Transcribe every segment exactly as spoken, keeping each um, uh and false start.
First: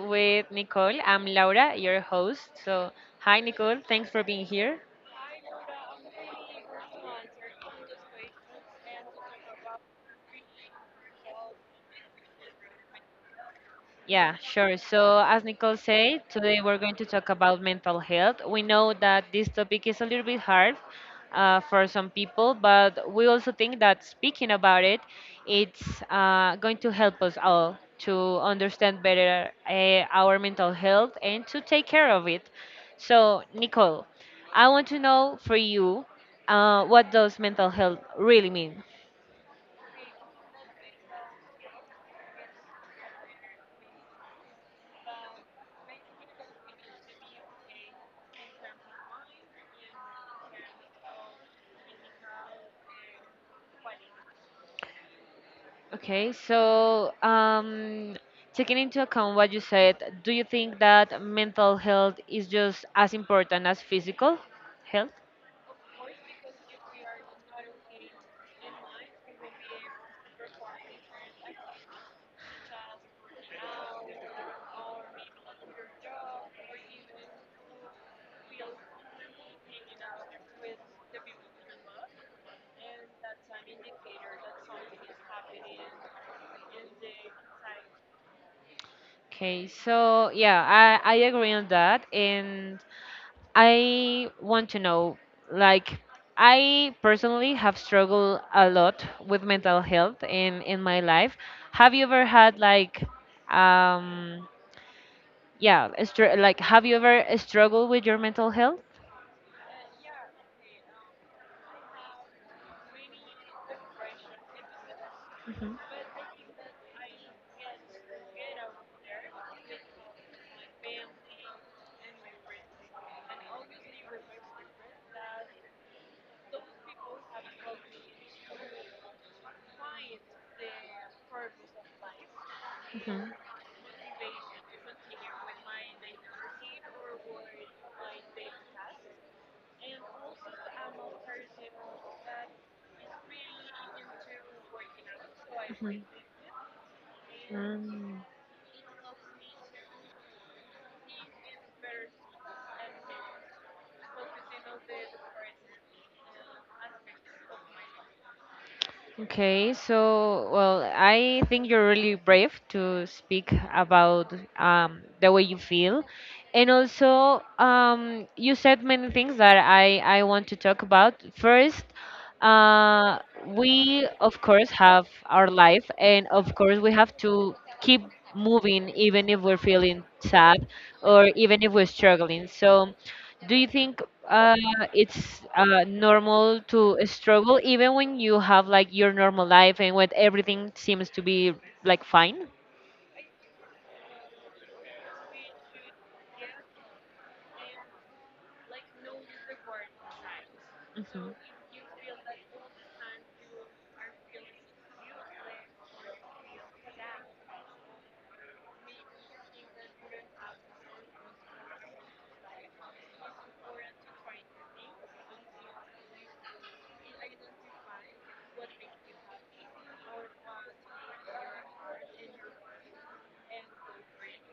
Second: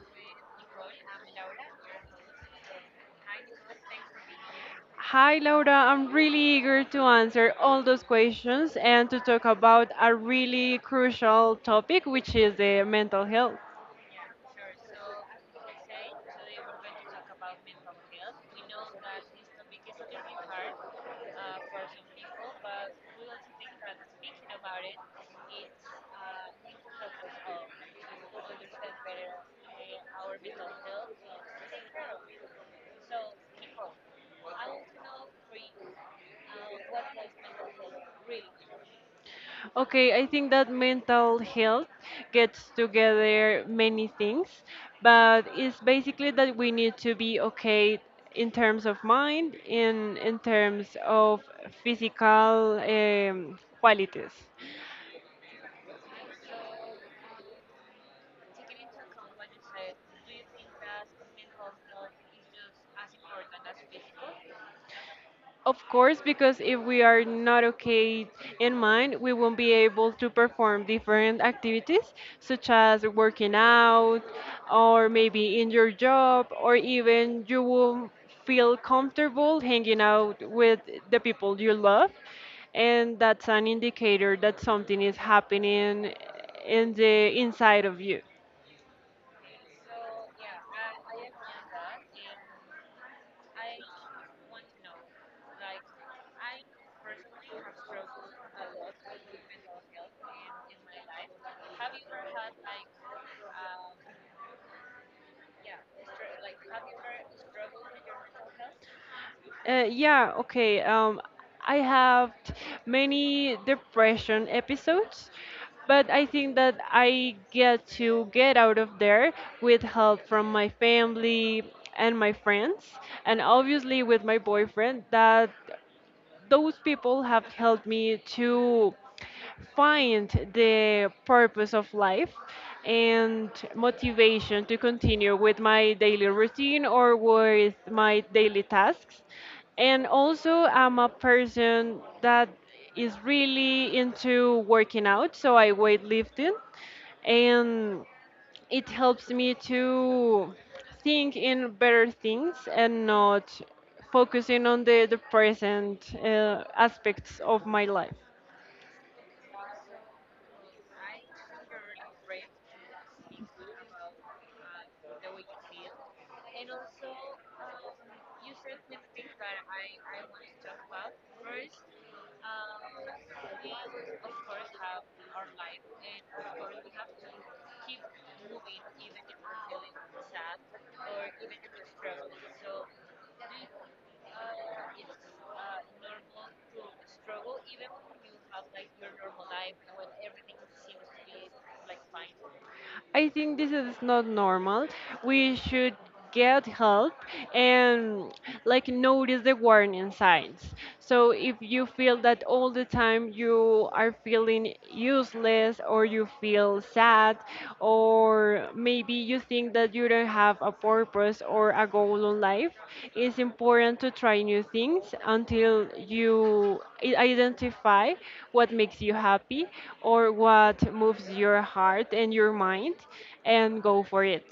with Nicole. I'm Laura, your host. So, hi, Nicole. Here. Thanks for being here. Hi, Laura. I'm really eager to answer all those questions and to talk about a really crucial topic, which is the mental health. Yeah, sure. So, as Nicole said, today we're going to talk about mental health. We know that this topic is a little bit hard uh, for some people, but we also think that speaking about it, it's uh, going to help us all to understand better uh, our mental health and to take care of it. So, Nicole, I want to know for you, uh, what does mental health really mean? Okay, I think that mental health gets together many things, but it's basically that we need to be okay in terms of mind, in in terms of physical um, qualities. Okay, so um, taking into account what you said, do you think that mental health is just as important as physical health? Of course, because if we are not okay in mind, we won't be able to perform different activities such as working out or maybe in your job, or even you will feel comfortable hanging out with the people you love. And that's an indicator that something is happening in the inside of you. Okay, so yeah, I, I agree on that. And I want to know, like, I personally have struggled a lot with mental health in, in my life. Have you ever had, like, um, yeah, a str- like, have you ever struggled with your mental health? Uh, yeah, okay. Um, I have t- many depression episodes, Mhm. but I think that I get to get out of there with help from my family and my friends, and obviously with my boyfriend that those people have helped me to find the purpose of life Mhm. and motivation to continue with my daily routine or with my daily tasks. And also, I'm a person that is really into working out, so I Mhm. weightlifting and Mm. it helps me to think in better things and not focusing on the, the present uh, aspects of my life. Okay, so well, I think you're really brave to speak about um, the way you feel, and also um, you said many things that I I want to talk about. First, uh, we of course have our life, and of course we have to keep moving even if we're feeling sad or even if we're struggling. So do you think uh, it's uh, normal to struggle even when you have like your normal life and when everything seems to be like fine? I think this is not normal. We should get help and like notice the warning signs. So Mhm. if you feel that all the time you are feeling useless or you feel sad or maybe maybe you think that you don't have a purpose or a goal in life, it's important to try new things until you i- identify what makes you happy or what moves your heart and your mind and go for it.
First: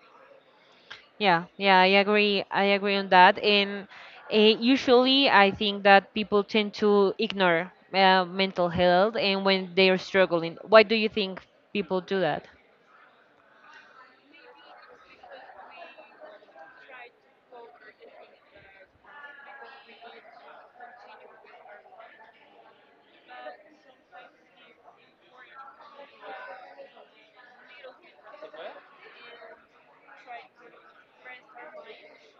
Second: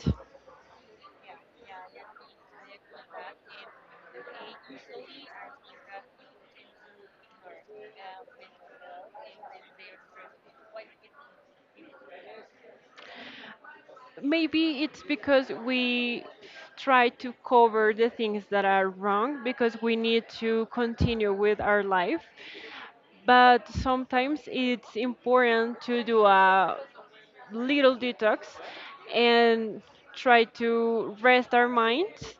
Yeah, yeah, I agree. I agree on that. And uh, usually, I think that people tend to ignore uh, mental health and when they are struggling. Why do you think people do that? Maybe it's because we try to cover the things that are wrong because we need to continue with our life, but sometimes it's important to do a little detox and try to rest our minds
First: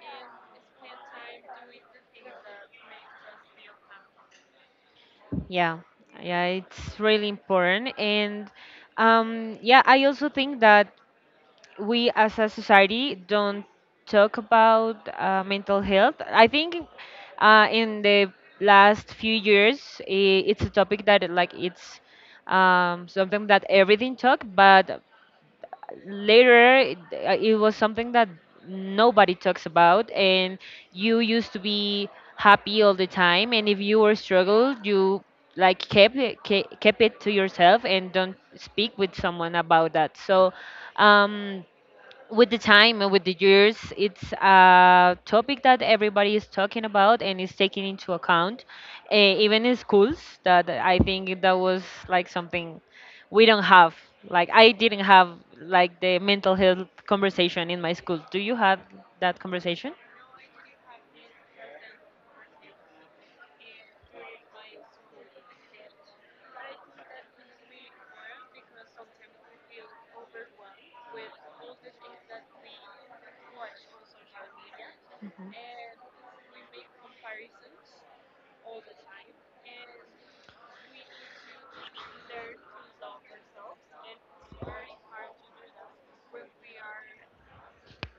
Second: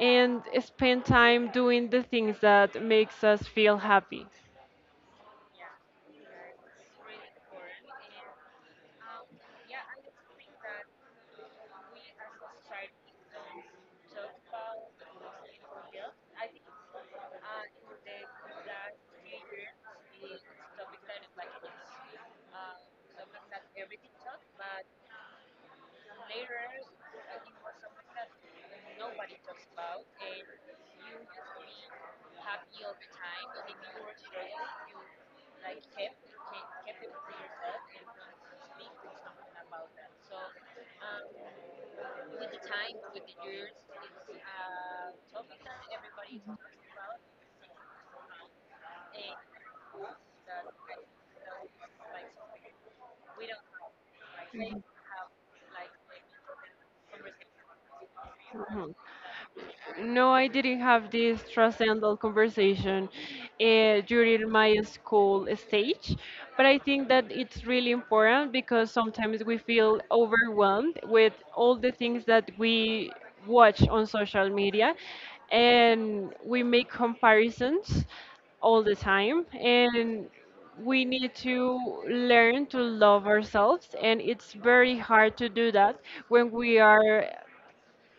and spend time doing the things that makes us feel happy. Yeah, yeah, it's really important. And um, yeah, I also think that we as a society don't talk about uh, mental health. I think uh, in the last few years, I it's a topic that like it's um, something that everything talk, but later it, uh, it was something that nobody talks about, and you used to be happy all the time, and if you were struggled, you like kept it, ke- kept it to yourself and don't speak with someone about that. So. Um, with the time and with the years, it's a topic that everybody is talking about and is taking into account, uh, even in schools. That I think that was like something we don't have. Like I didn't have like the mental health conversation in my school. Do you have Mhm. that conversation? No, I didn't have this transcendental conversation uh, during my school stage, but I think that it's really important because sometimes we feel overwhelmed with all the things that we watch on social media and we make comparisons all the time, and we need to learn to love ourselves, and it's very hard to do that when we are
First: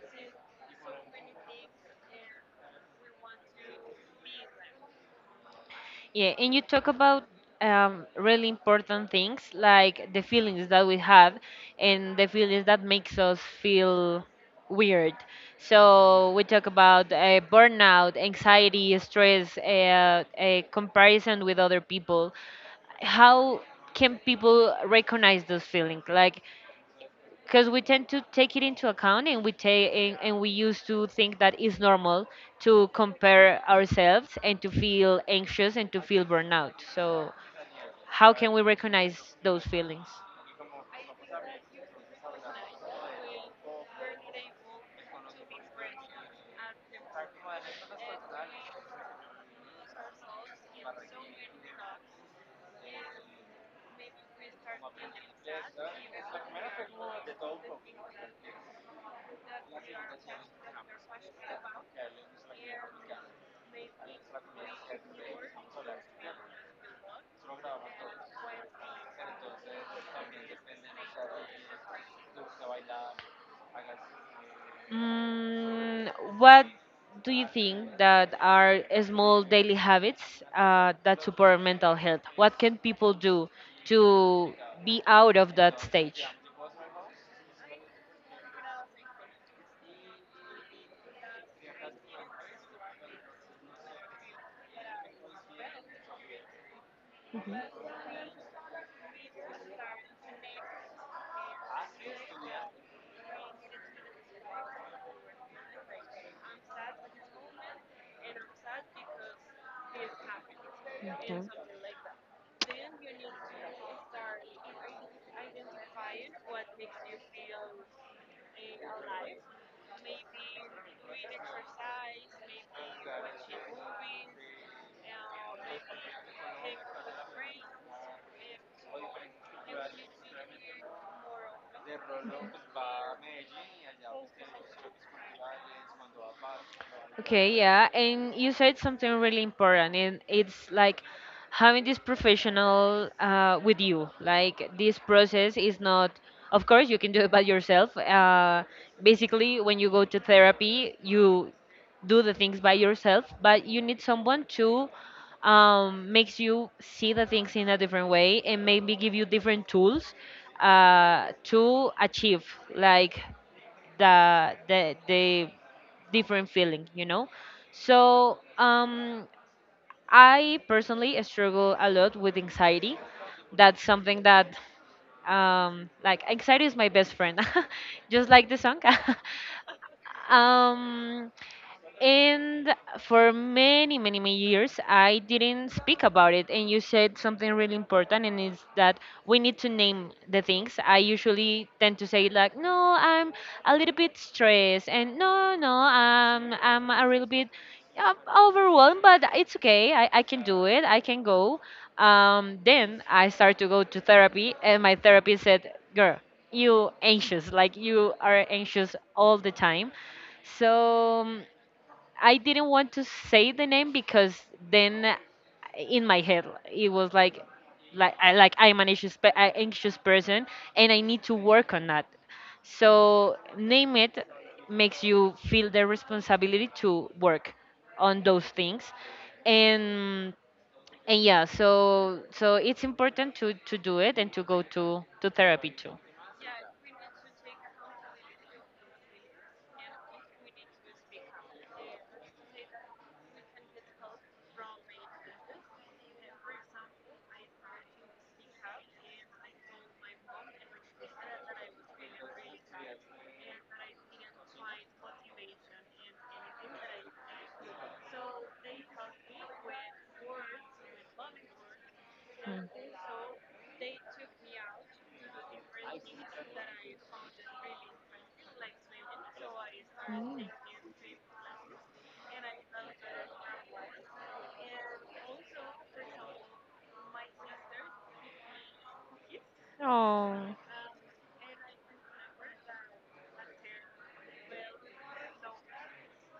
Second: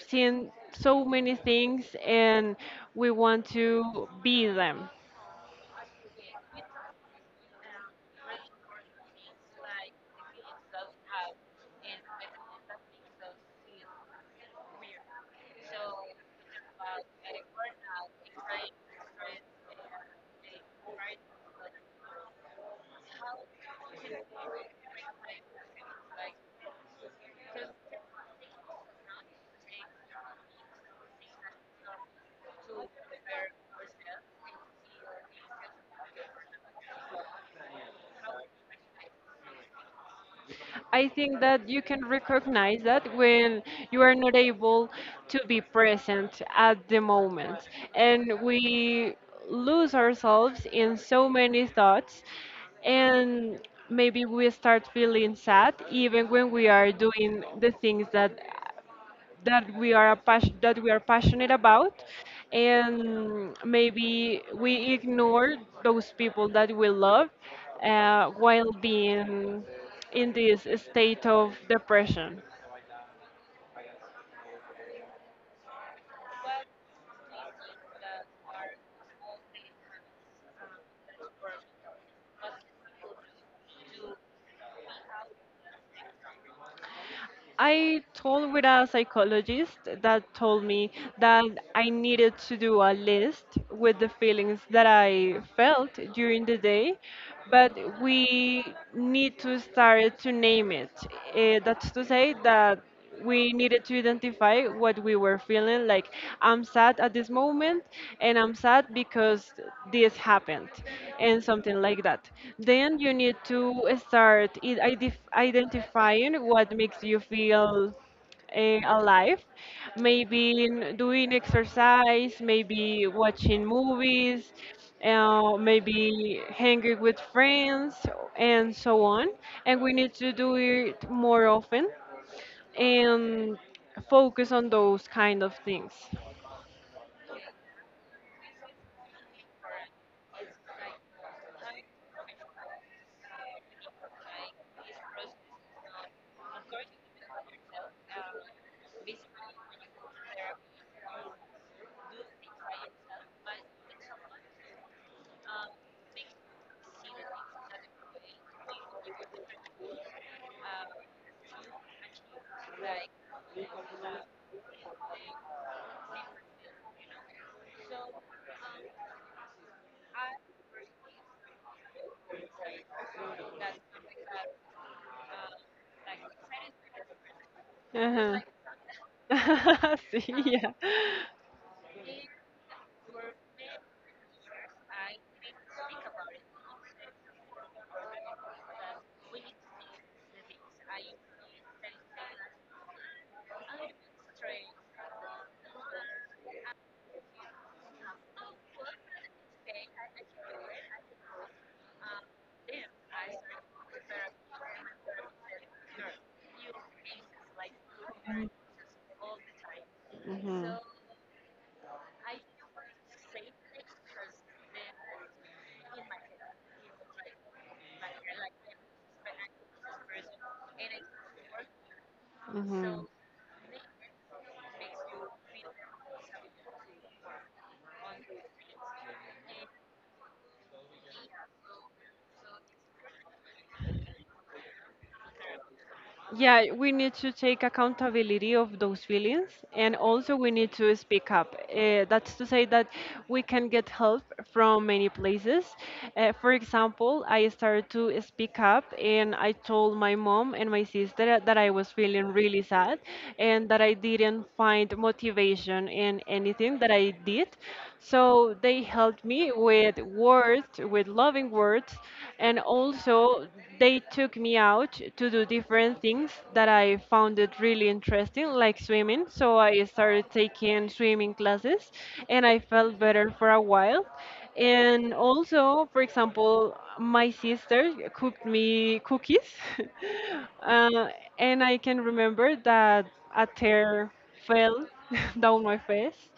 seen so many things and we want to be them. Yeah, and you talk about um, really important things like the feelings that we have and the feelings that makes us feel weird. So we talk about uh, burnout, anxiety, stress, uh, uh, comparison with other people. How can people recognize those feelings? Like because we tend to take it into account and we take and, and we used to think that it's normal to compare ourselves and to feel anxious and to feel burnout. So how can we recognize those feelings? I think that you can recognize that when you are not able to be present at the moment. And we lose ourselves in so many thoughts, and maybe we start feeling sad even when we are doing the things that that we are a pas- that we are passionate about, and maybe we ignore those people that we love uh, while being in this state of depression. Mm, what do you think that are small daily habits uh, that support mental health? What can people do to be out of that stage? I told with a psychologist that told me that I needed to do a list with the feelings that I felt during the day. But we need to start to name it. Uh, that's to say that we needed to identify what we were feeling, like, I'm sad at this moment, and I'm sad because this happened, and something like that. Then you need to start i- idef- identifying what makes you feel eh, alive, maybe in doing exercise, maybe watching movies, uh, maybe hanging with friends, and so on. And we need to do it more often and focus on those kind of things. Okay, yeah, and you said something really important, and it's like having this professional uh, with you. Like this process is not, of course, you can do it by yourself. Uh, basically, when you go to therapy, you do the things by yourself, but you need someone to um, makes you see the things in a different way and maybe give you different tools uh, to achieve like the the the different feeling, you know? So, um, I personally struggle a lot with anxiety. That's something that um, like anxiety is my best friend, just Uh-huh. like the song. Sí, yeah. um, and for many, many, many years, I didn't speak about it. And you said something really important, and it's that we need to name the things. I usually tend to say like, "No, I'm a little bit stressed," and "No, no, I'm I'm a little bit uh, overwhelmed, but it's okay. I, I can do it. I can go." Um, then I started to go to therapy, and my therapist said, "Girl, you anxious, like you are anxious all the time." Mhm, So um, I didn't want to say the name because then uh, in my head it was like like I like I'm an anxious pe- uh, anxious person and I need to work on that. mhm. So name it makes you feel the responsibility to work on those things and and yeah, so so it's important to to do it and to go to to therapy too. Yeah, we need to take accountability of those feelings, and also we need to speak up. Uh, that's to say that we can get help from many places. Uh, for example, I started to speak up and I told my mom and my sister that I was feeling really sad and that I didn't find motivation in anything that I did. So they helped me with words, with loving words, and also they took me out to do different things that I found it really interesting, like swimming. So I started Mm. taking swimming classes and I felt better for a while. And also, for example, my sister cooked me cookies. Mm. Oh. uh, and I can remember that a tear fell down my face.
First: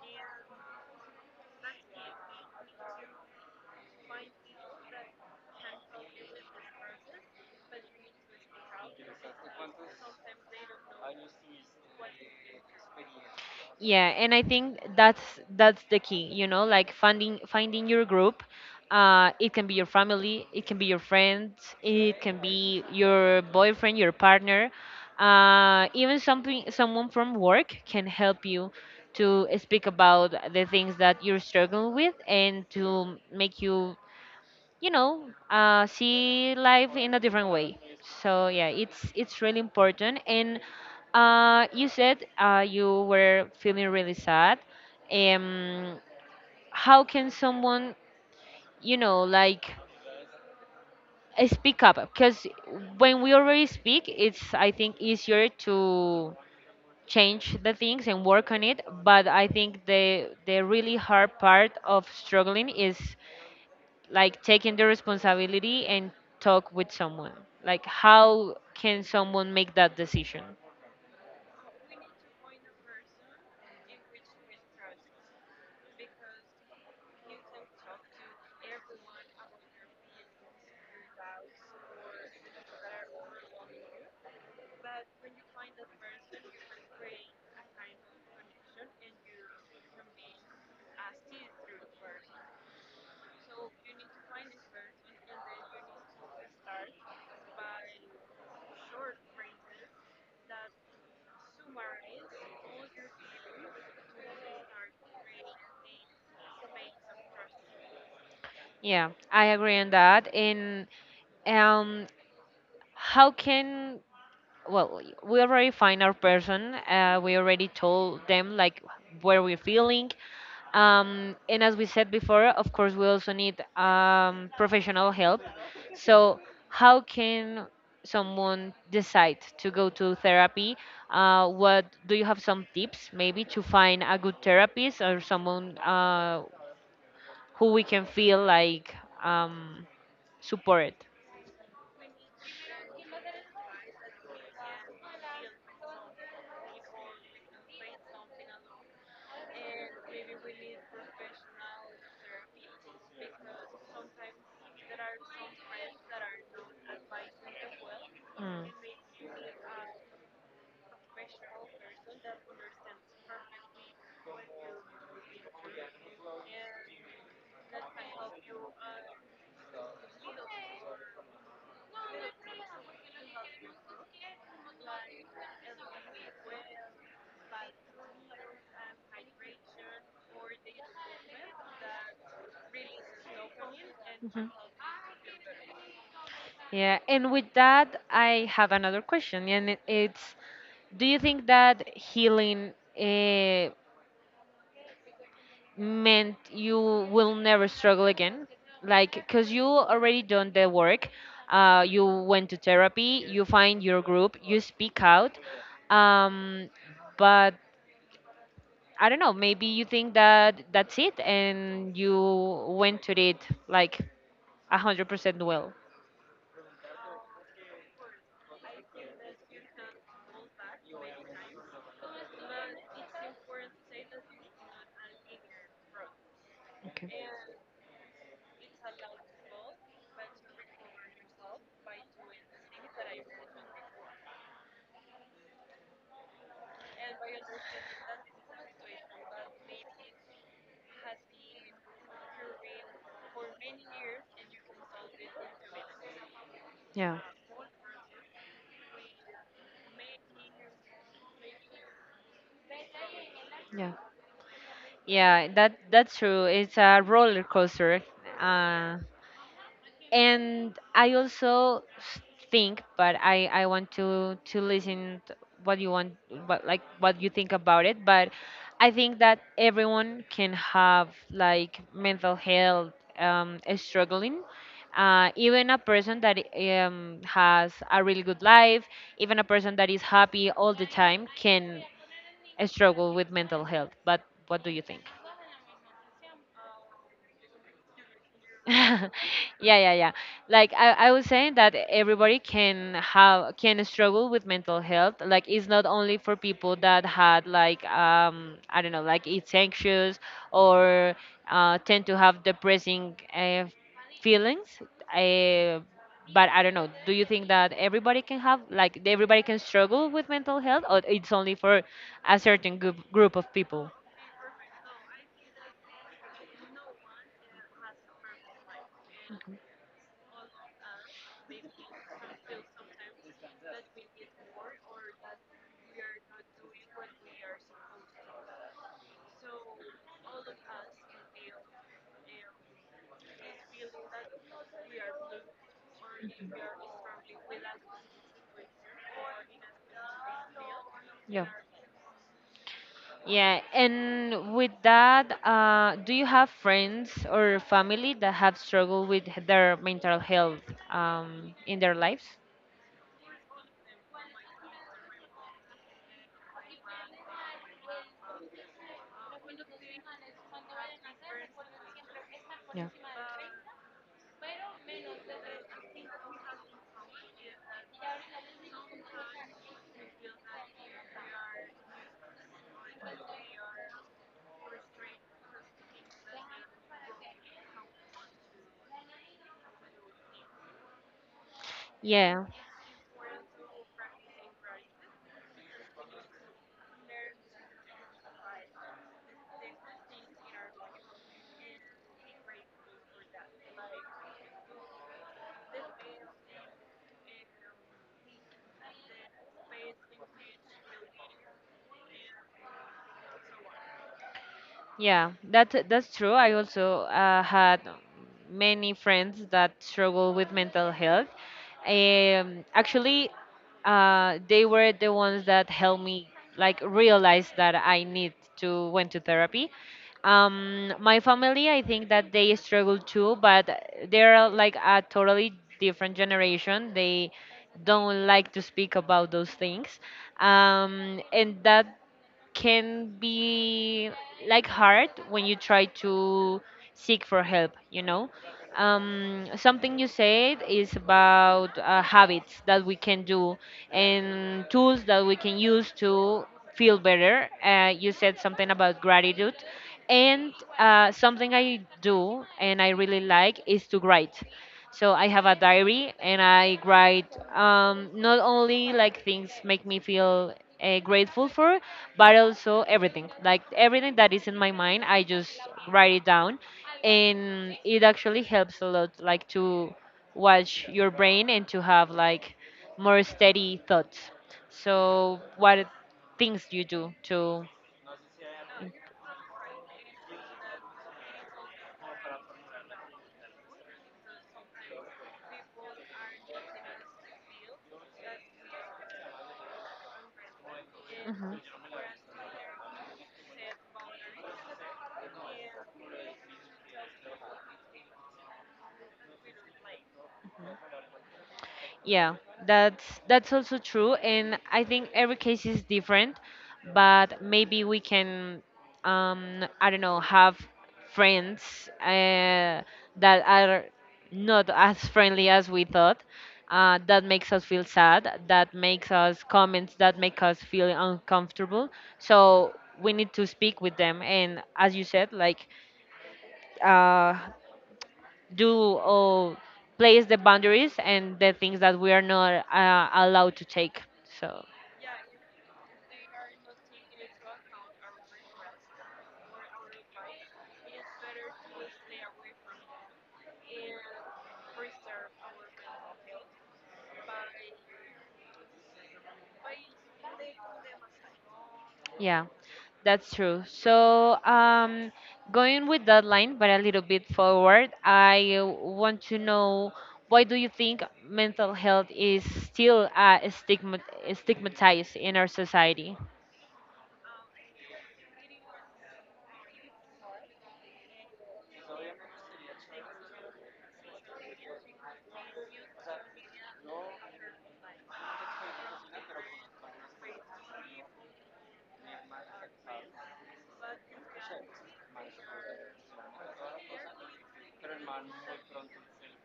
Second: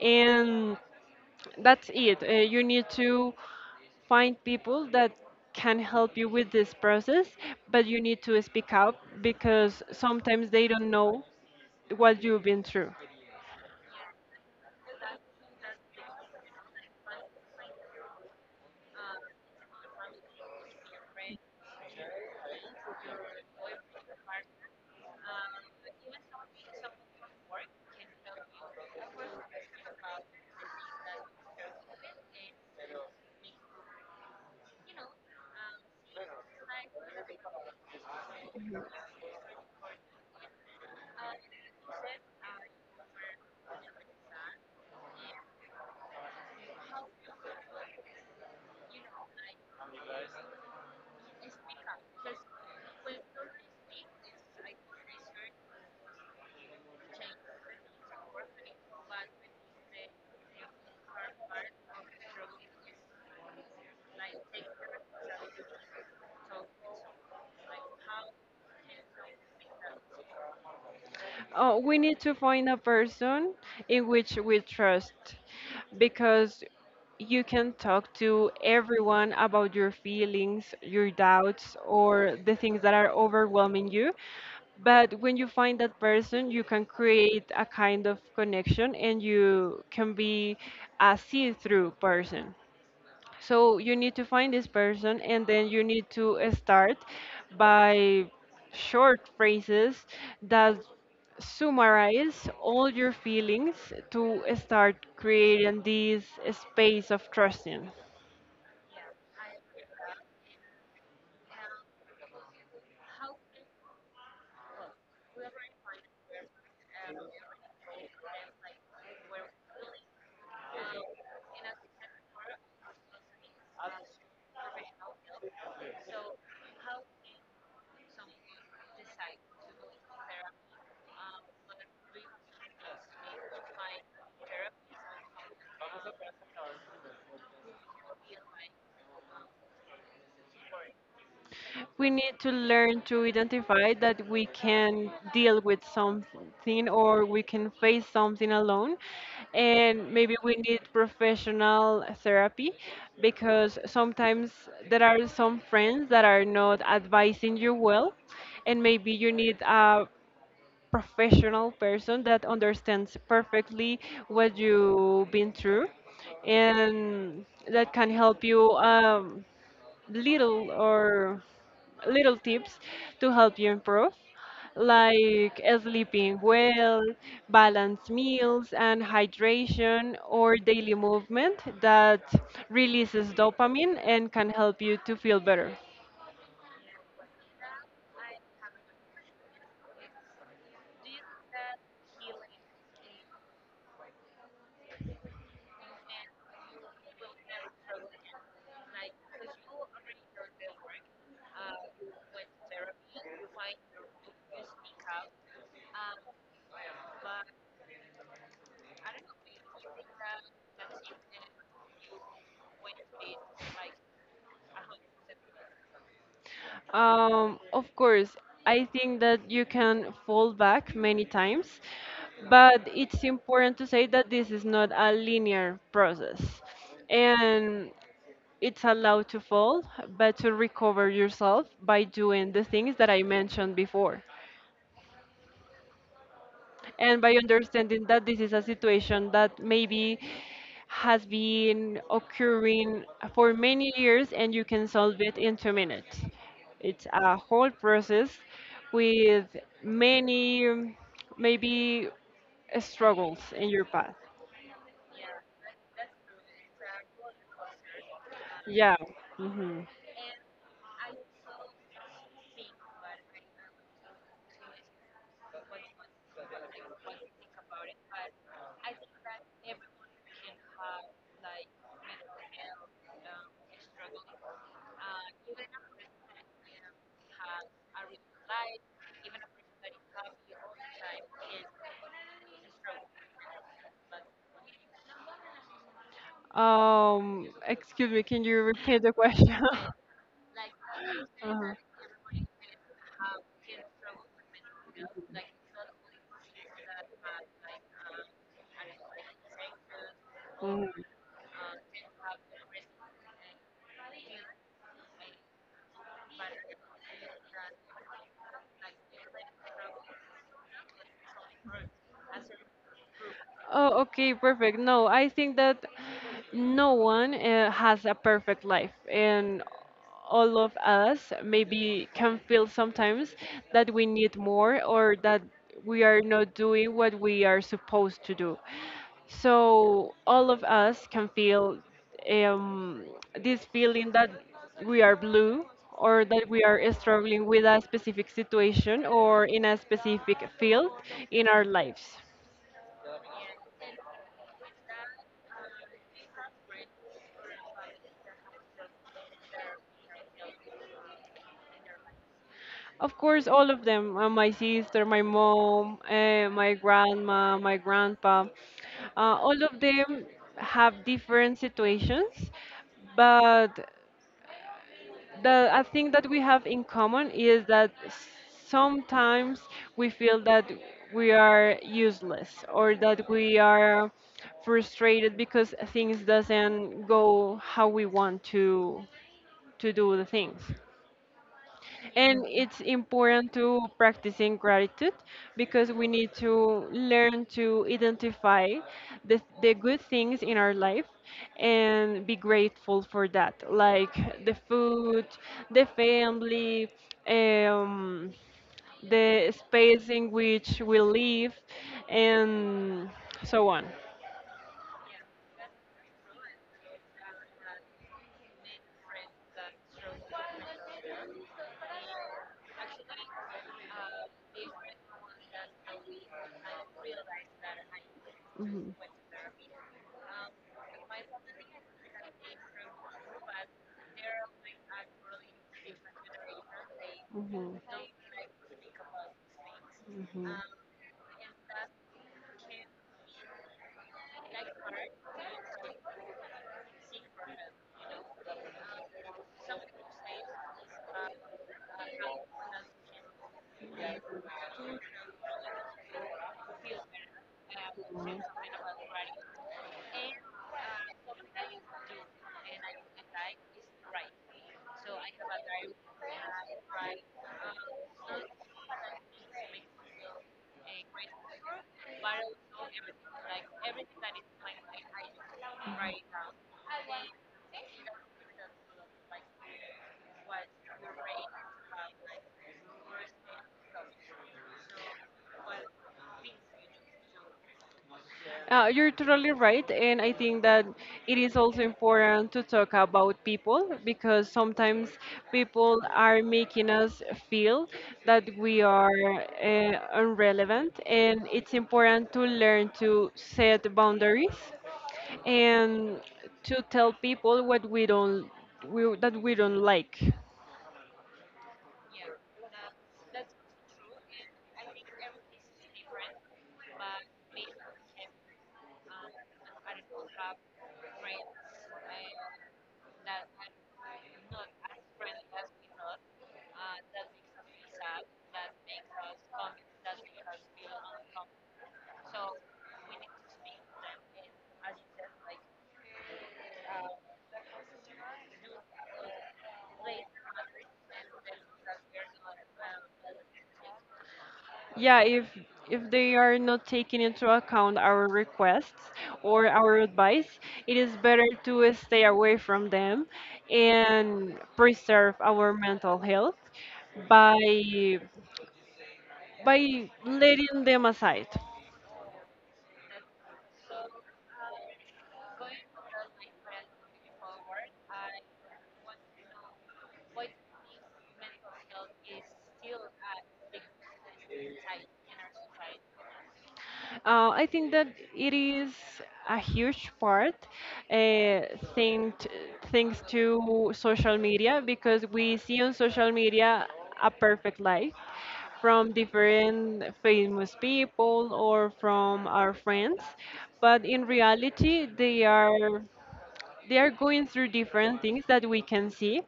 And that's it. Uh, you need to find people that can help you with this process, but you need to speak up because sometimes they don't know what you've been through. Yeah, and I think that's that's the key, you know, like finding finding your group. Uh, it can be your family, it can be your friends, it can be your boyfriend, your partner. Uh, even something someone from work can help you to speak about the things that you're struggling with and to make you, you know, uh, see life in a different way. So yeah, it's it's really important. And uh, you said uh, you were feeling really sad. um, how can someone, you know, like uh, speak up? Because when we already speak, it's, I think, easier to change the things and work on it, but I think the the really hard part of struggling is like taking the responsibility and talk with someone. Like how can someone make that decision? Oh, we need to find a person in which we trust, because you can talk to everyone about your feelings, your doubts, or the things that are overwhelming you. But when you find that person, you can create a kind of connection and you can be a see through person. So you need to find this person, and then you need to uh, start by short phrases that summarize all your feelings to start creating this space of trusting. Yeah, I agree on that. And um how can, well, we already find our person, uh, we already told them like where we're feeling. um, and as we said before, of course we also need um, professional help. So how can someone decide to go to therapy? uh, what do you have some tips maybe to find a good therapist or someone uh, who we can feel like um, supported? We need to learn to identify that we can deal with something or we can face something alone, and maybe we need professional therapy, because sometimes there are some friends that are not advising you well, Mm. and maybe you need a professional person that understands perfectly what you've been through, and that can help you um, little or little tips to help you improve, like sleeping well, balanced meals, and hydration or daily movement that releases dopamine and can Mhm. help you to feel better. Yeah, and with that, I have another question, and it- it's, do you think that healing, uh, meant you will never struggle again? Like because you already done the work, uh, you went to therapy, you find your group, you speak out. um, but I don't know, maybe you think that that's it and you went to it like one hundred percent well. Um, of course, I think that you can fall back many times, but it's important to say that this is not a linear process. Okay. And it's allowed to fall, but to recover yourself by doing the things that I mentioned before and by understanding that this is a situation that maybe has been occurring for many years, and you can solve it in two minutes. It's Yeah. a whole process with many, um, maybe uh, struggles in your Yeah, path. yeah, that that's true. It's a roller coaster. Yeah. uh, Hmm. and I also s- think, but I I want to to listen t- what you want, what like what you think about it. But I think that everyone can have like mental health um, struggling. Uh, even a person that um, has a really good life, even a person that is happy all the time, can struggle with mental health. But what do you think? Um, excuse me, can you repeat the question? Yeah, yeah, yeah, like I, I was saying that everybody can have can struggle with mental health. Like it's not only for people that had like, um I don't know, like it's anxious Uh-huh. Mhm. or uh, tend to have depressing uh, feelings. uh, but I don't know, do you think that everybody can have, like, everybody can struggle with mental health, or it's only for a certain group group of people? Oh, okay, perfect. No, I think that no one uh, has a perfect life, and all of us maybe can feel sometimes that we need more or that we are not doing what we are supposed to do. So all of us can feel um, this feeling that we are blue or that we are struggling with a specific situation or in a specific field in Yeah. our lives. Yeah, and with that, uh, do you have friends or family that have struggled with their mental health um, in their lives? Of course, all of them. Uh, my sister, my mom, uh, my grandma, my grandpa. Uh, all of them have different situations, Yeah. but the I think that we have in common is that sometimes we feel that we are useless or that we are frustrated because things doesn't go how we want to to do the things. And Yeah. it's important to practicing gratitude, because we need to learn to identify the, the good things in our life and be grateful for that, like the food, the family, um, the space in which we live, and so on. Yeah, that that's true. I also uh, had many friends that struggle with mental health. Um, actually, uh, they were the ones that helped me like realize that I need to went to therapy. Um, my family, I think that they struggle too, Mhm. but they're like a totally different generation. They Mhm. don't like to speak about those things, Mhm. um, and that can be like hard when you try to seek for help, you know. um, something you said is about uh, habits that we can do and tools that we can use to feel better. uh, you said something about gratitude, and uh, something I do and I really like is to write. So I have a diary and I write um, not only like things make me feel uh, grateful for, but also everything. Like everything that is in my mind, I just write it down, and it actually helps a lot. Like to watch your brain and to have like more steady thoughts. So what things you do to? Uh, you're totally right, and I think that it is also important to talk about people because sometimes people are making us feel that we are uh, irrelevant, and Mhm. it's important to learn to set boundaries and to tell people what we don't we, that we don't like. Yeah, that's that's also true, and I think every case is different, but maybe we can, um, I don't know, have friends uh, that are not as friendly as we thought. Uh, that makes us feel sad. That makes us comments. That make us feel uncomfortable. So we need to speak with them, and as you said, like uh, do or place the boundaries and the things that we are not uh, allowed to take. So, Yeah, if if they are not taking into account our requests or our advice, it is better to stay away from them and preserve our mental health by by letting them aside. yeah, that's true. So, um, going with that line, but a little bit forward, I want to know why do you think mental health is still uh, stigma- stigmatized in our society? Uh, I think that it is a huge part uh, thanks thanks to social media, because we see on social media a perfect life from different famous people or from our friends, but in reality they are they are going through different things that we can see,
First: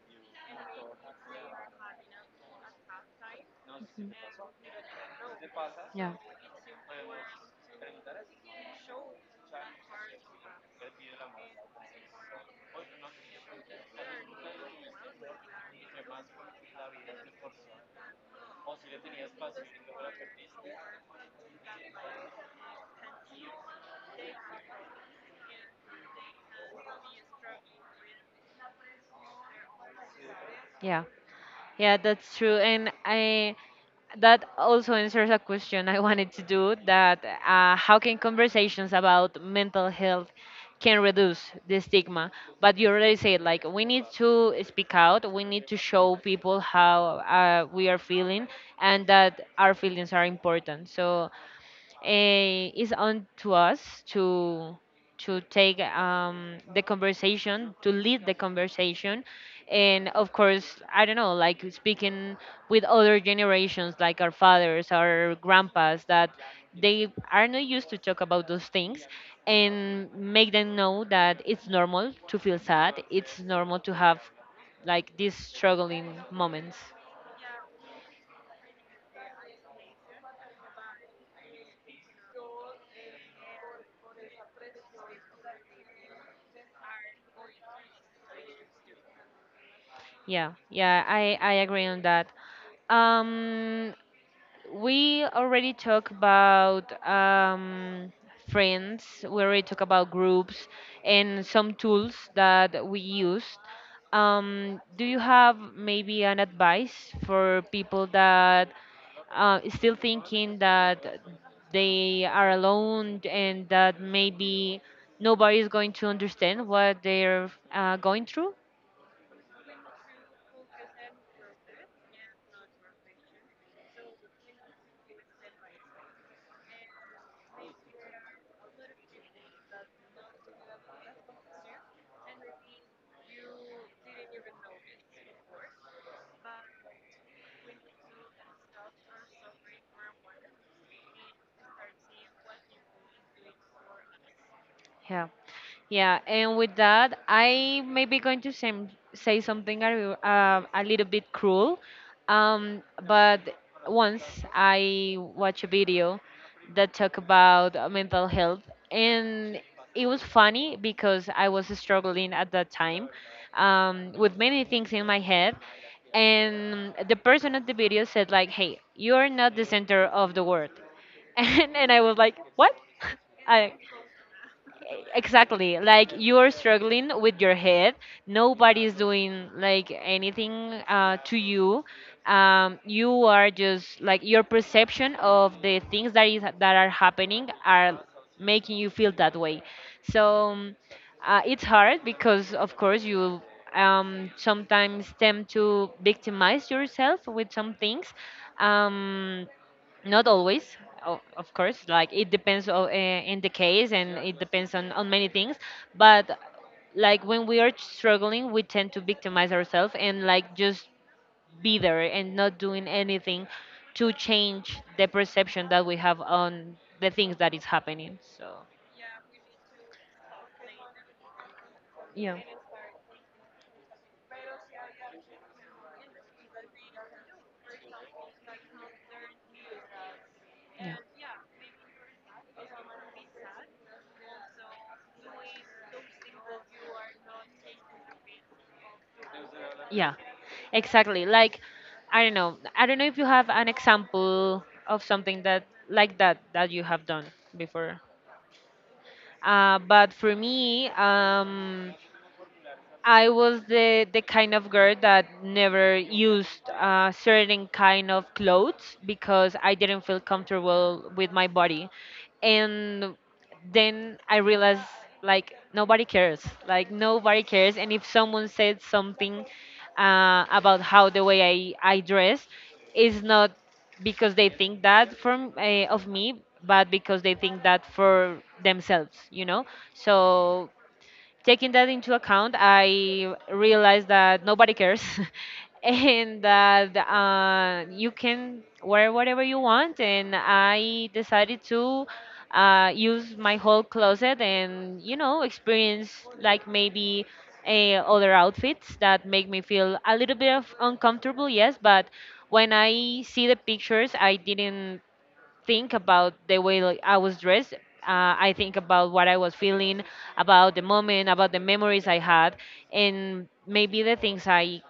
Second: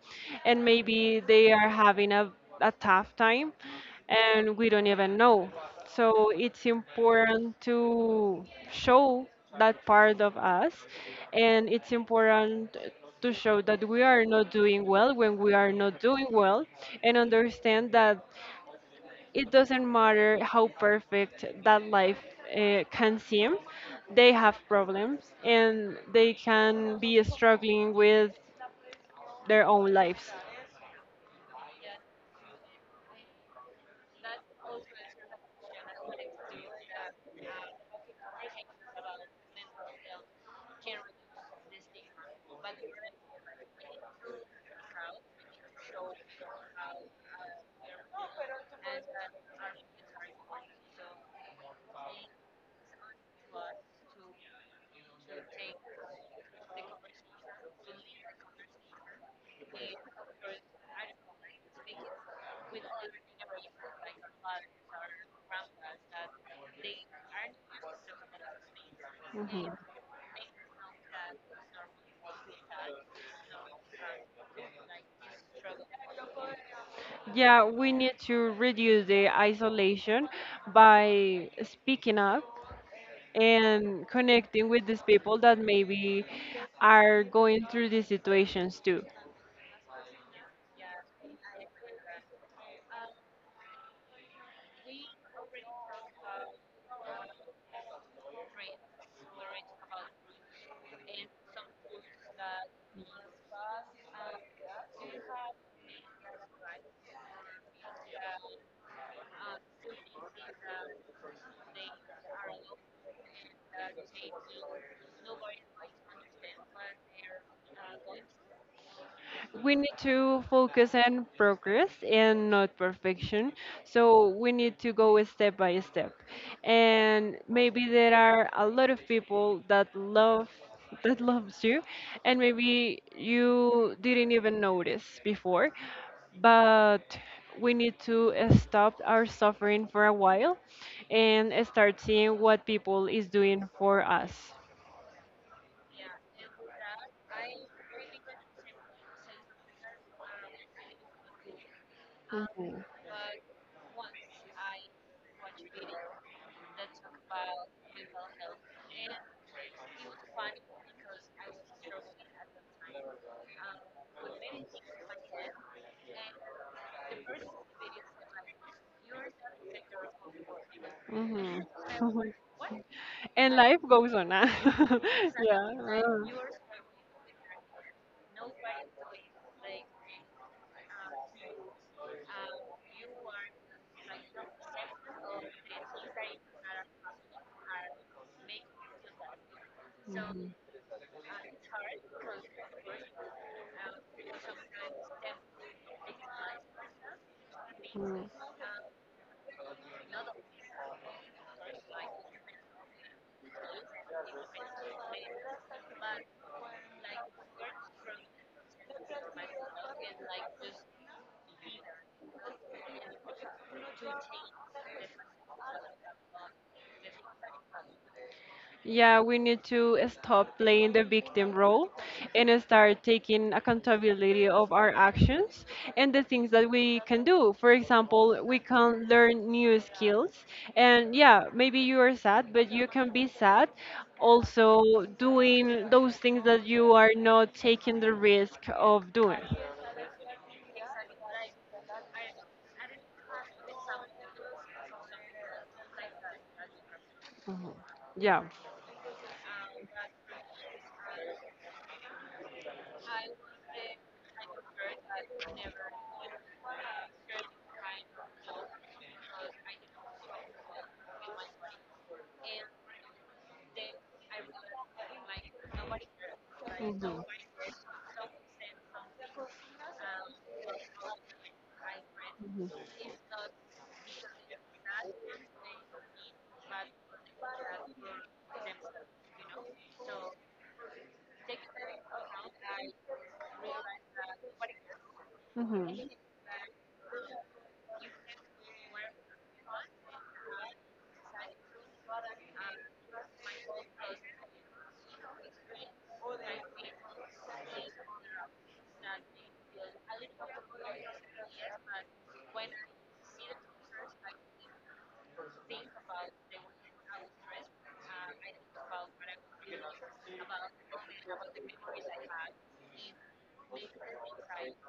and maybe they are having a, a tough time and we don't even know. Yeah, So it's important to show that part of us, and it's important to show that we are not doing well when we are not doing well, and understand that it doesn't matter how perfect that life uh, can seem, they have problems and they can be struggling with their own lives. yeah. Yeah, that's true. And I that also answers a question I wanted to do that uh, how can conversations about mental health can reduce the stigma? But you already said, like, we need to speak out, we need to show people how uh, we are feeling, and that our feelings are important. So eh, it's on to us to to take um, the conversation, to lead the conversation, and of course, I don't know, like, speaking with other generations, like our fathers, our grandpas, that they are not used to talk about those things, and make them know that it's normal to feel sad, it's normal to have like these struggling moments. Yeah, we need to reduce the isolation by speaking up and connecting with these people that maybe are going through these situations too. Yeah, yeah, I I agree on that. Um, we already talked about um, friends, we already talked about groups and some tools that we used. Um, do you have maybe an advice for people that uh, still thinking that they are alone and that maybe nobody is going to understand what they're uh, going through? We need to focus on progress and not perfection. So we need to go step by step. And maybe there are a lot of people that love that loves you, and maybe you didn't even notice before. But we need to uh, stop our suffering for a while and uh, start seeing what people is doing for us. Yeah. Yeah, and with that, I may be going to say, say something a, uh, a little bit cruel. Mhm. Um, but once I watched a Mhm. video that talked about uh, mental health, and it was funny because I was struggling at that time Mhm. um, with many things in my head. And the person at the video said, like, hey, you're not the center of the world. And, and I was like, what? And I, life goes on. Ah. exactly, Yeah. like, uh. you're struggling with your head, nobody's doing like anything uh, to you, um, you are just, like, your perception of the things that is that are happening are making you feel that way. So um, uh, it's hard because Mhm. of course you um, sometimes tend to victimize yourself with some things, Mm. um, not always. O- of course, like, it depends on, uh, in the case, and it depends on, on many things. But like when we are struggling we tend to victimize ourselves and like just be there and not doing anything to change the perception that we have on the things that is happening. So Yeah, we need to stop playing the victim role yeah, and start taking accountability of our actions and the things that we can do. For example, we can learn new skills. yeah. And yeah, maybe you are sad, but you can be sad also doing those things that you are not taking the risk of doing. Yeah, exactly. Like, I don't know. I don't know if you have an example of something that like that that you have done Mhm. before. Yeah. Uh, but for me, um, I was the the kind of girl that never used uh, certain kind of clothes because I didn't feel comfortable with my body, and then I realized, like, nobody cares, like nobody cares, and if someone said something uh, about how the way I I dress is not because they think that from uh, of me, but because they think that for themselves, you know. So taking that into account, I realized that nobody cares Mhm. Mhm. and that uh, you can wear whatever you want. And I decided to uh, use my whole closet and, you know, experience, like, maybe uh, other outfits Mhm. that make me feel a little bit of uncomfortable, yes, but when I see the pictures, I didn't think about the way, like, I was dressed. Uh, I think about what I was feeling, about the moment, about the memories I had, and maybe the things I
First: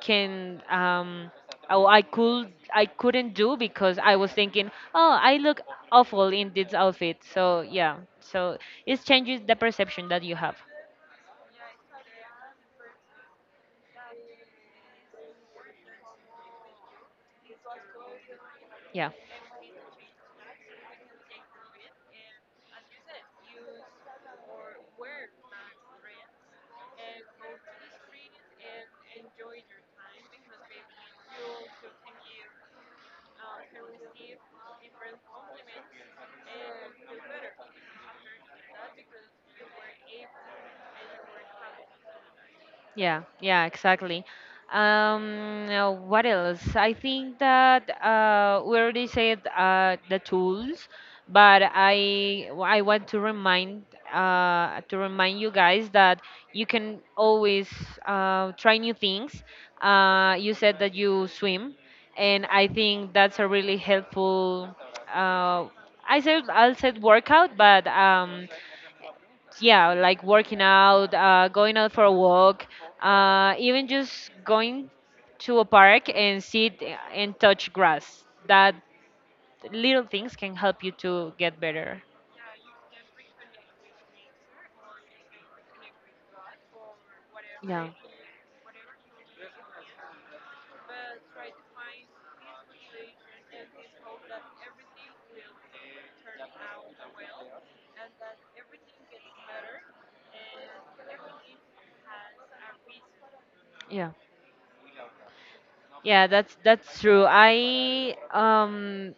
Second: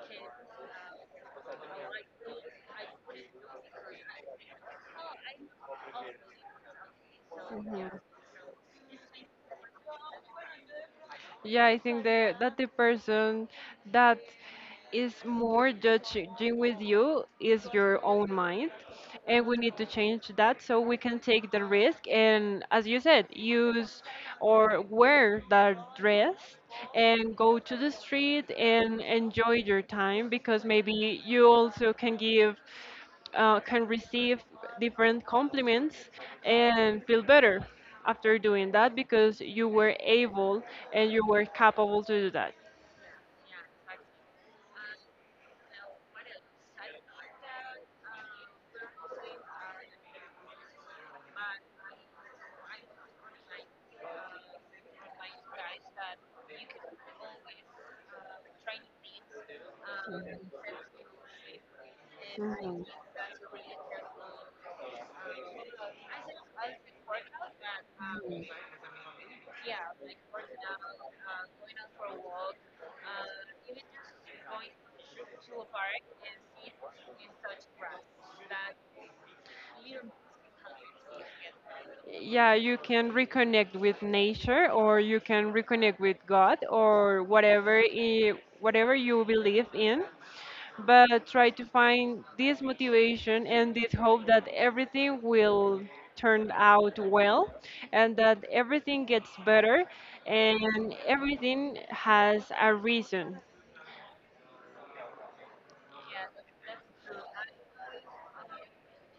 can um oh I could I couldn't do because I was thinking, oh, I look awful in this outfit. So yeah, Mhm. so it changes the perception that you have. Yeah, I think the, that the person that is more judging with you is your own mind, Yeah. and we need to change that so we can take the risk and, as you said, use or wear that dress and go to the street and enjoy your time, because maybe you also can give uh, can receive different compliments and feel better after doing that because you were able and you were capable to do that. Yeah, yeah, exactly. Um, uh, what else? I think that uh, we already said uh, the tools, but I I want to remind uh, to remind you guys that you can always uh, try new things. Uh, you said that you swim, and I think that's a really helpful. Uh, I said I'll said workout, but um, Mhm. yeah, like working out, uh, going out for a walk, uh, even just going to a park and sit and touch grass. That little things can help you to get better. Yeah, you can reconnect with nature or you can reconnect with God or whatever Yeah, i- whatever you believe in, but try to find this motivation and this hope that everything will turn out well, and that everything gets better, and everything has a reason. yeah, yeah. That's that's true. I um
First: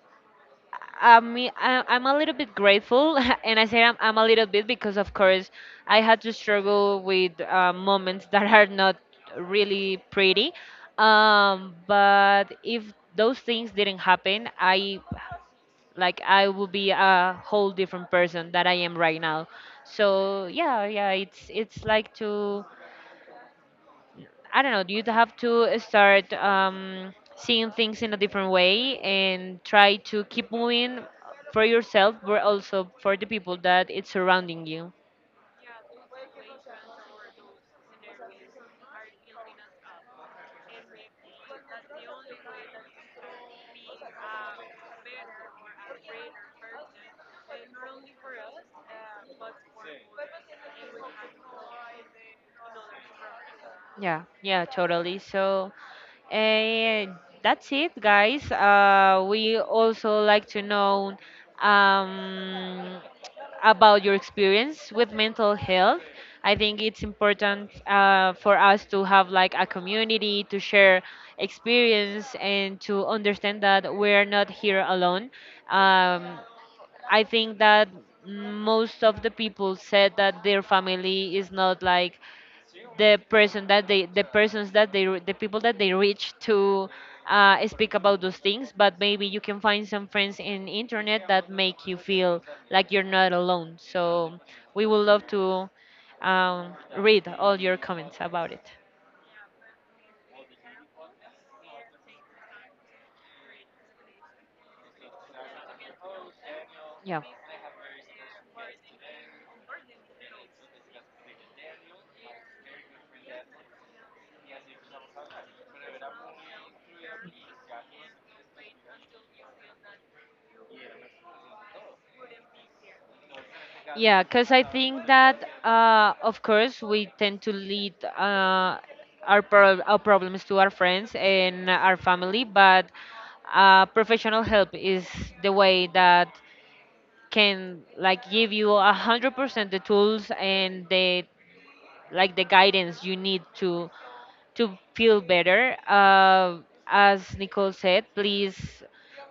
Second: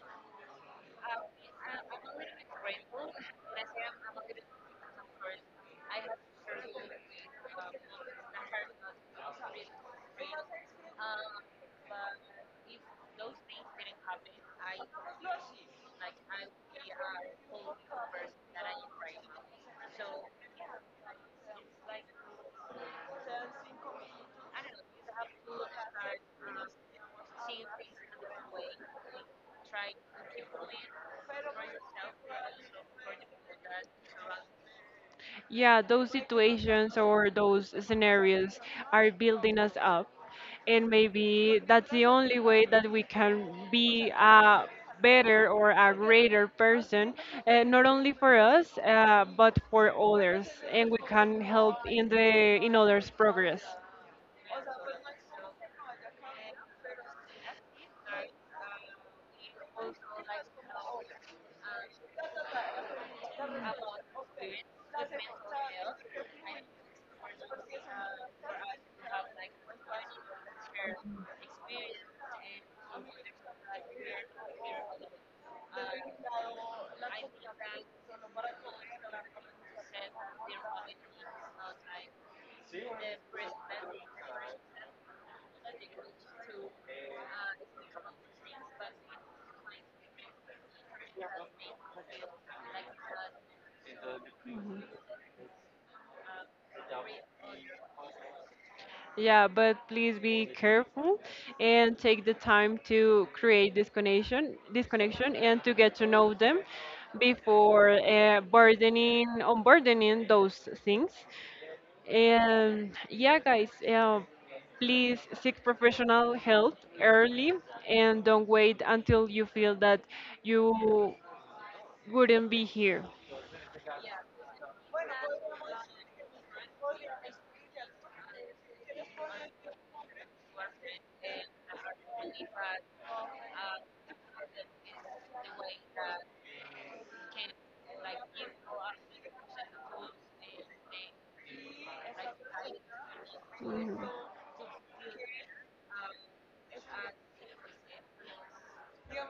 I mean, I, I'm a little bit grateful, and I say I'm, I'm a little bit because, of course, I had to struggle with uh, moments that are not really pretty. Um, but if those things didn't happen, I like I would be a whole different person that I am right now. So yeah, yeah, it's it's like to I don't know, you have to start um, seeing things in a different way and try to keep moving for yourself, but also for the people that it's surrounding you. Yeah, those situations or those scenarios are building us up. And maybe that's the only way that we can be a better or a greater person, uh, not only for us, uh, but for others. And we can help in the in others' progress. Yeah, yeah, totally. So, uh, that's it, guys. Uh, we also like to know um, about your experience with mental health. I think it's important uh, for us to have like a community to share experience and to understand that we're not here alone. Um, I think that most of the people said that their family is not like the person that they the persons that they re- the people that they reach to uh, speak about those things, but maybe you can find some friends in internet that make you feel like you're not alone. So we would love to um, read all your comments about it. Yeah, but please be careful and take the time to create this connection, this connection, and to get to know them Yeah, before uh, burdening, unburdening those things. And yeah, guys, uh, please seek professional help early and don't wait until you feel that you wouldn't be here. yeah, because I think that uh, of course we tend to lead uh, our, pro- our problems to our friends and our family, but uh, professional help is the way that can, like, give you a hundred percent the tools and the like the guidance you need to to feel better. Uh, as Nicole said, please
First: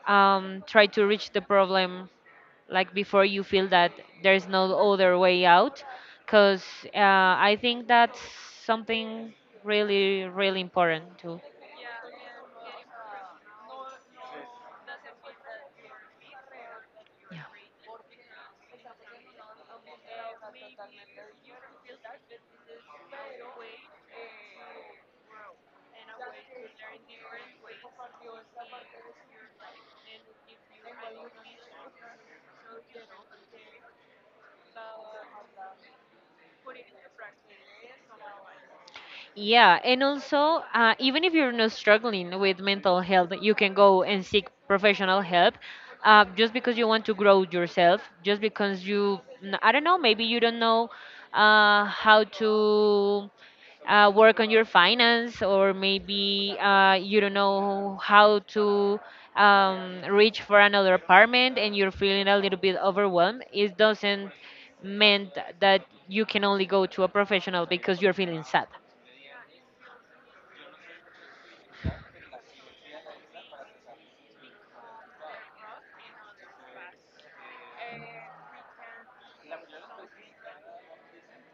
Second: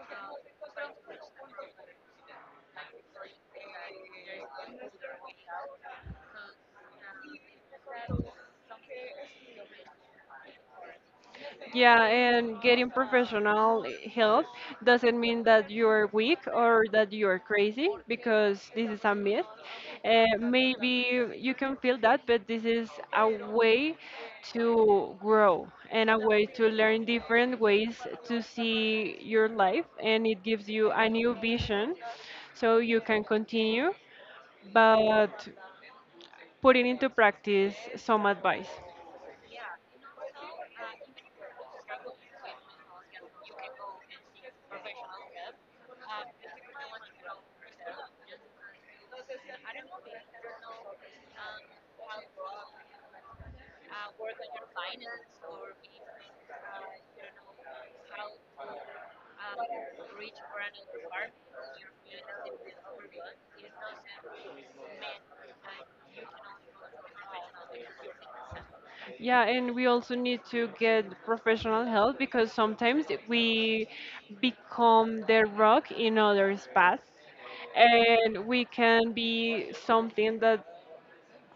um, try to reach the problem like before you feel that there's no other way out because uh, I think that's something really really important too. Yeah, and getting professional help doesn't mean that you're weak or that you're Yeah. crazy, because this is a myth. Uh, maybe you can feel that, but this is a way to grow and a way to learn different ways to see your life, and it gives you a new vision so you can continue, but putting into practice some advice. Yeah, and also, uh, even if you're not struggling with mental health, you can go and seek professional help. Uh, just because you want to grow yourself, just because you, n- I don't know, maybe you don't know uh, how to uh, work on your finance, or maybe uh, you don't know how to um, reach for another apartment and you're feeling a little bit overwhelmed. It doesn't mean that you can only go to a professional because you're feeling sad. Yeah, and we also need to get professional help because sometimes we become the rock in others' paths, and we can be something that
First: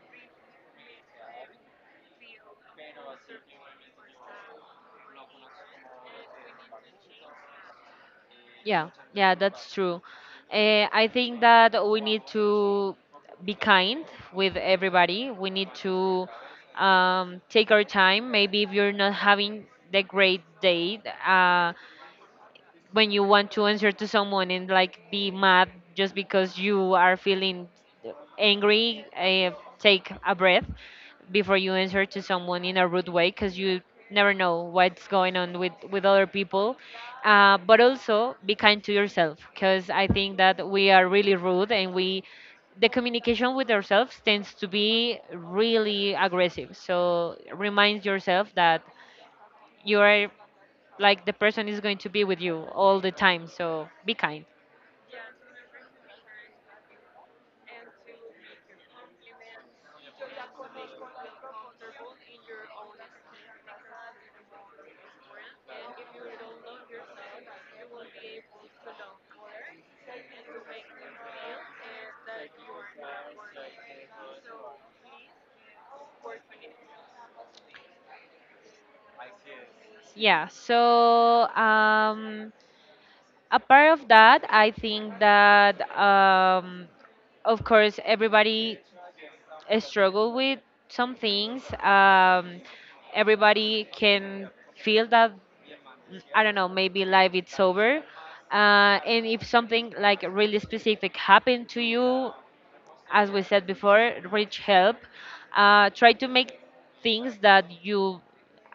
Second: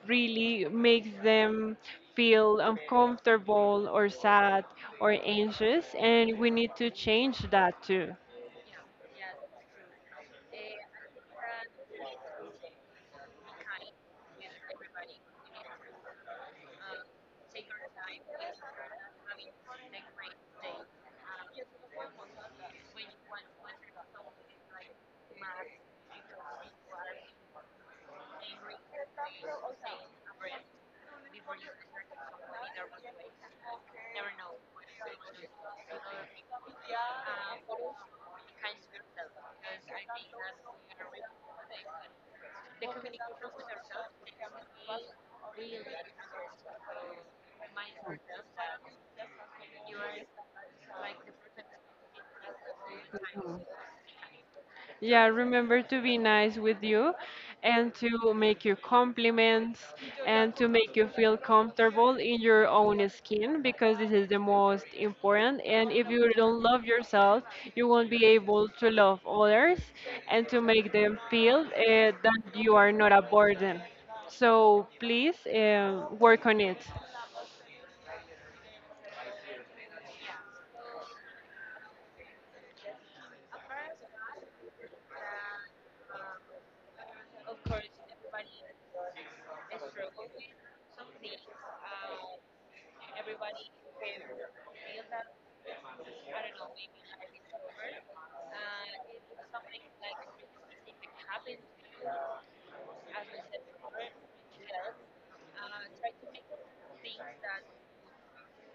really makes them feel uncomfortable or sad or anxious, and we need to change that too. Yeah, yeah, that's true. Uh, I think that we need to be kind with everybody. We need to um, take our time. Maybe if you're not having the great day, uh, when you want to answer to someone and like be mad just because you are feeling angry, uh, take a breath before you answer to someone in a rude way because you never know what's going on with with other people. Uh, but also be kind to yourself, because I think that we are really rude, and we the communication with ourselves tends to be really aggressive. So remind yourself that you're like the person is going to be with you all the time, so be kind. Yeah, remember to be nice with you and to make you compliments and to make you feel comfortable in your own skin, because this is the most important. And if you don't love yourself, you won't be able to love others and to make them feel uh, that you are not a burden. So please uh, work on it. Yeah, so um apart of that I think that um of course everybody struggle with some things, um everybody can feel that, I don't know, maybe life it's over. Uh, and if something like really specific happened to you, as we said before, reach help. Uh, try to make things that you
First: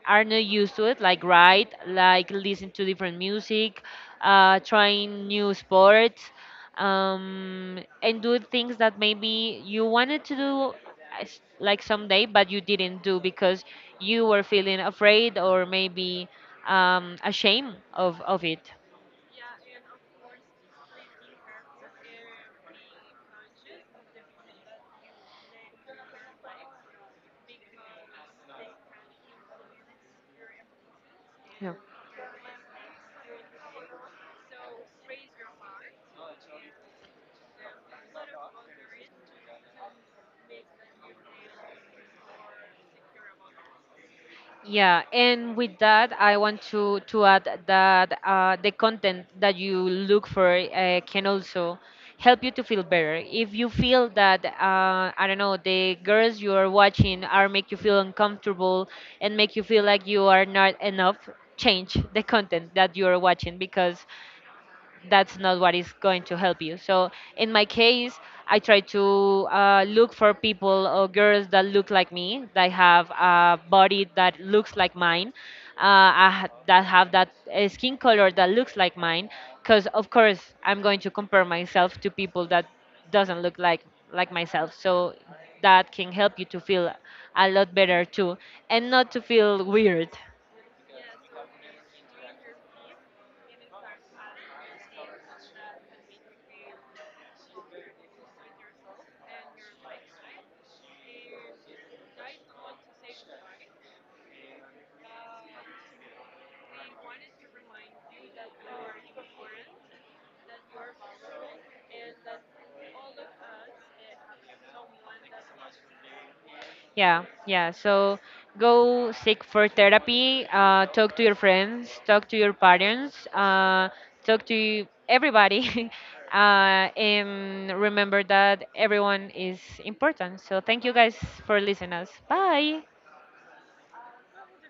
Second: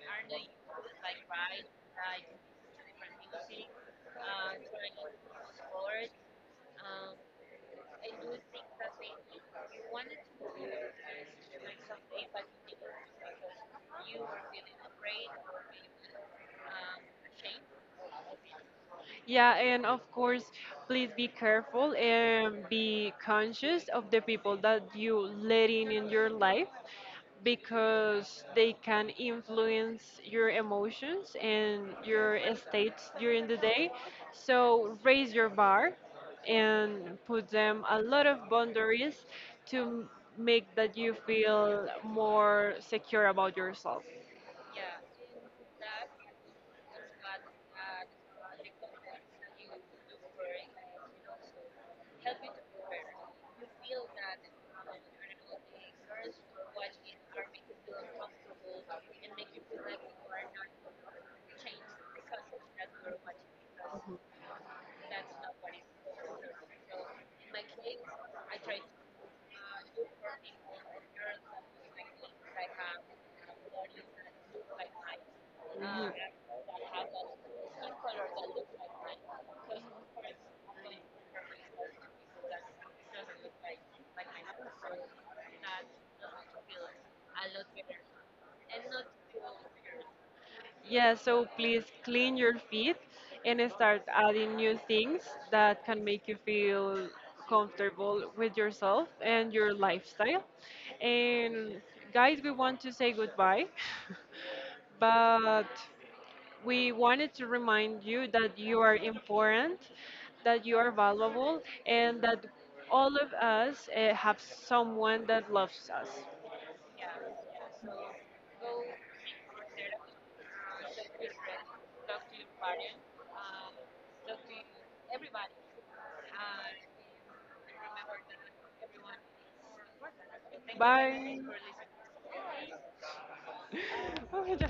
are not used to it, like write, like listen to different music, uh, trying new sports, um, and do things that maybe you wanted to do as- like someday, but you didn't do because you were feeling afraid or maybe um, ashamed of, of it. Yeah, and of course, please be careful and be conscious of the people that you letting in your life, because they can influence your emotions Yeah. and your states during the day. So raise your bar and put them a lot of boundaries to make that you feel more secure about yourself. Yeah, and with that, I want to to add that uh, the content that you look for uh, can also help you to feel better. If you feel that uh, I don't know, the girls you are watching are make you feel uncomfortable and make you feel like you are not enough, change the content that you are watching because that's not what is going to help you. So in my case, I try to uh, look for people or girls that look like me, that have a body that looks like mine, uh, Mhm. I ha- that have that uh, skin color that looks like mine. Because of course, I'm going to compare myself to people that doesn't look like like myself. So that can help you to feel a lot better too, and not to feel weird. Yeah, so please clean your feet and start adding new things that can make you feel comfortable with yourself and your lifestyle. And guys, we want to say goodbye, but we wanted to remind you that you are important, that you are valuable, and that all of us uh, have someone that loves us. Yeah, yeah. So go seek for therapy. Uh, talk to your friends. Talk to your parents. Uh, talk to everybody. Uh, and remember that everyone is important. So thank you guys for listening us. Bye. For listening. Oh, yeah.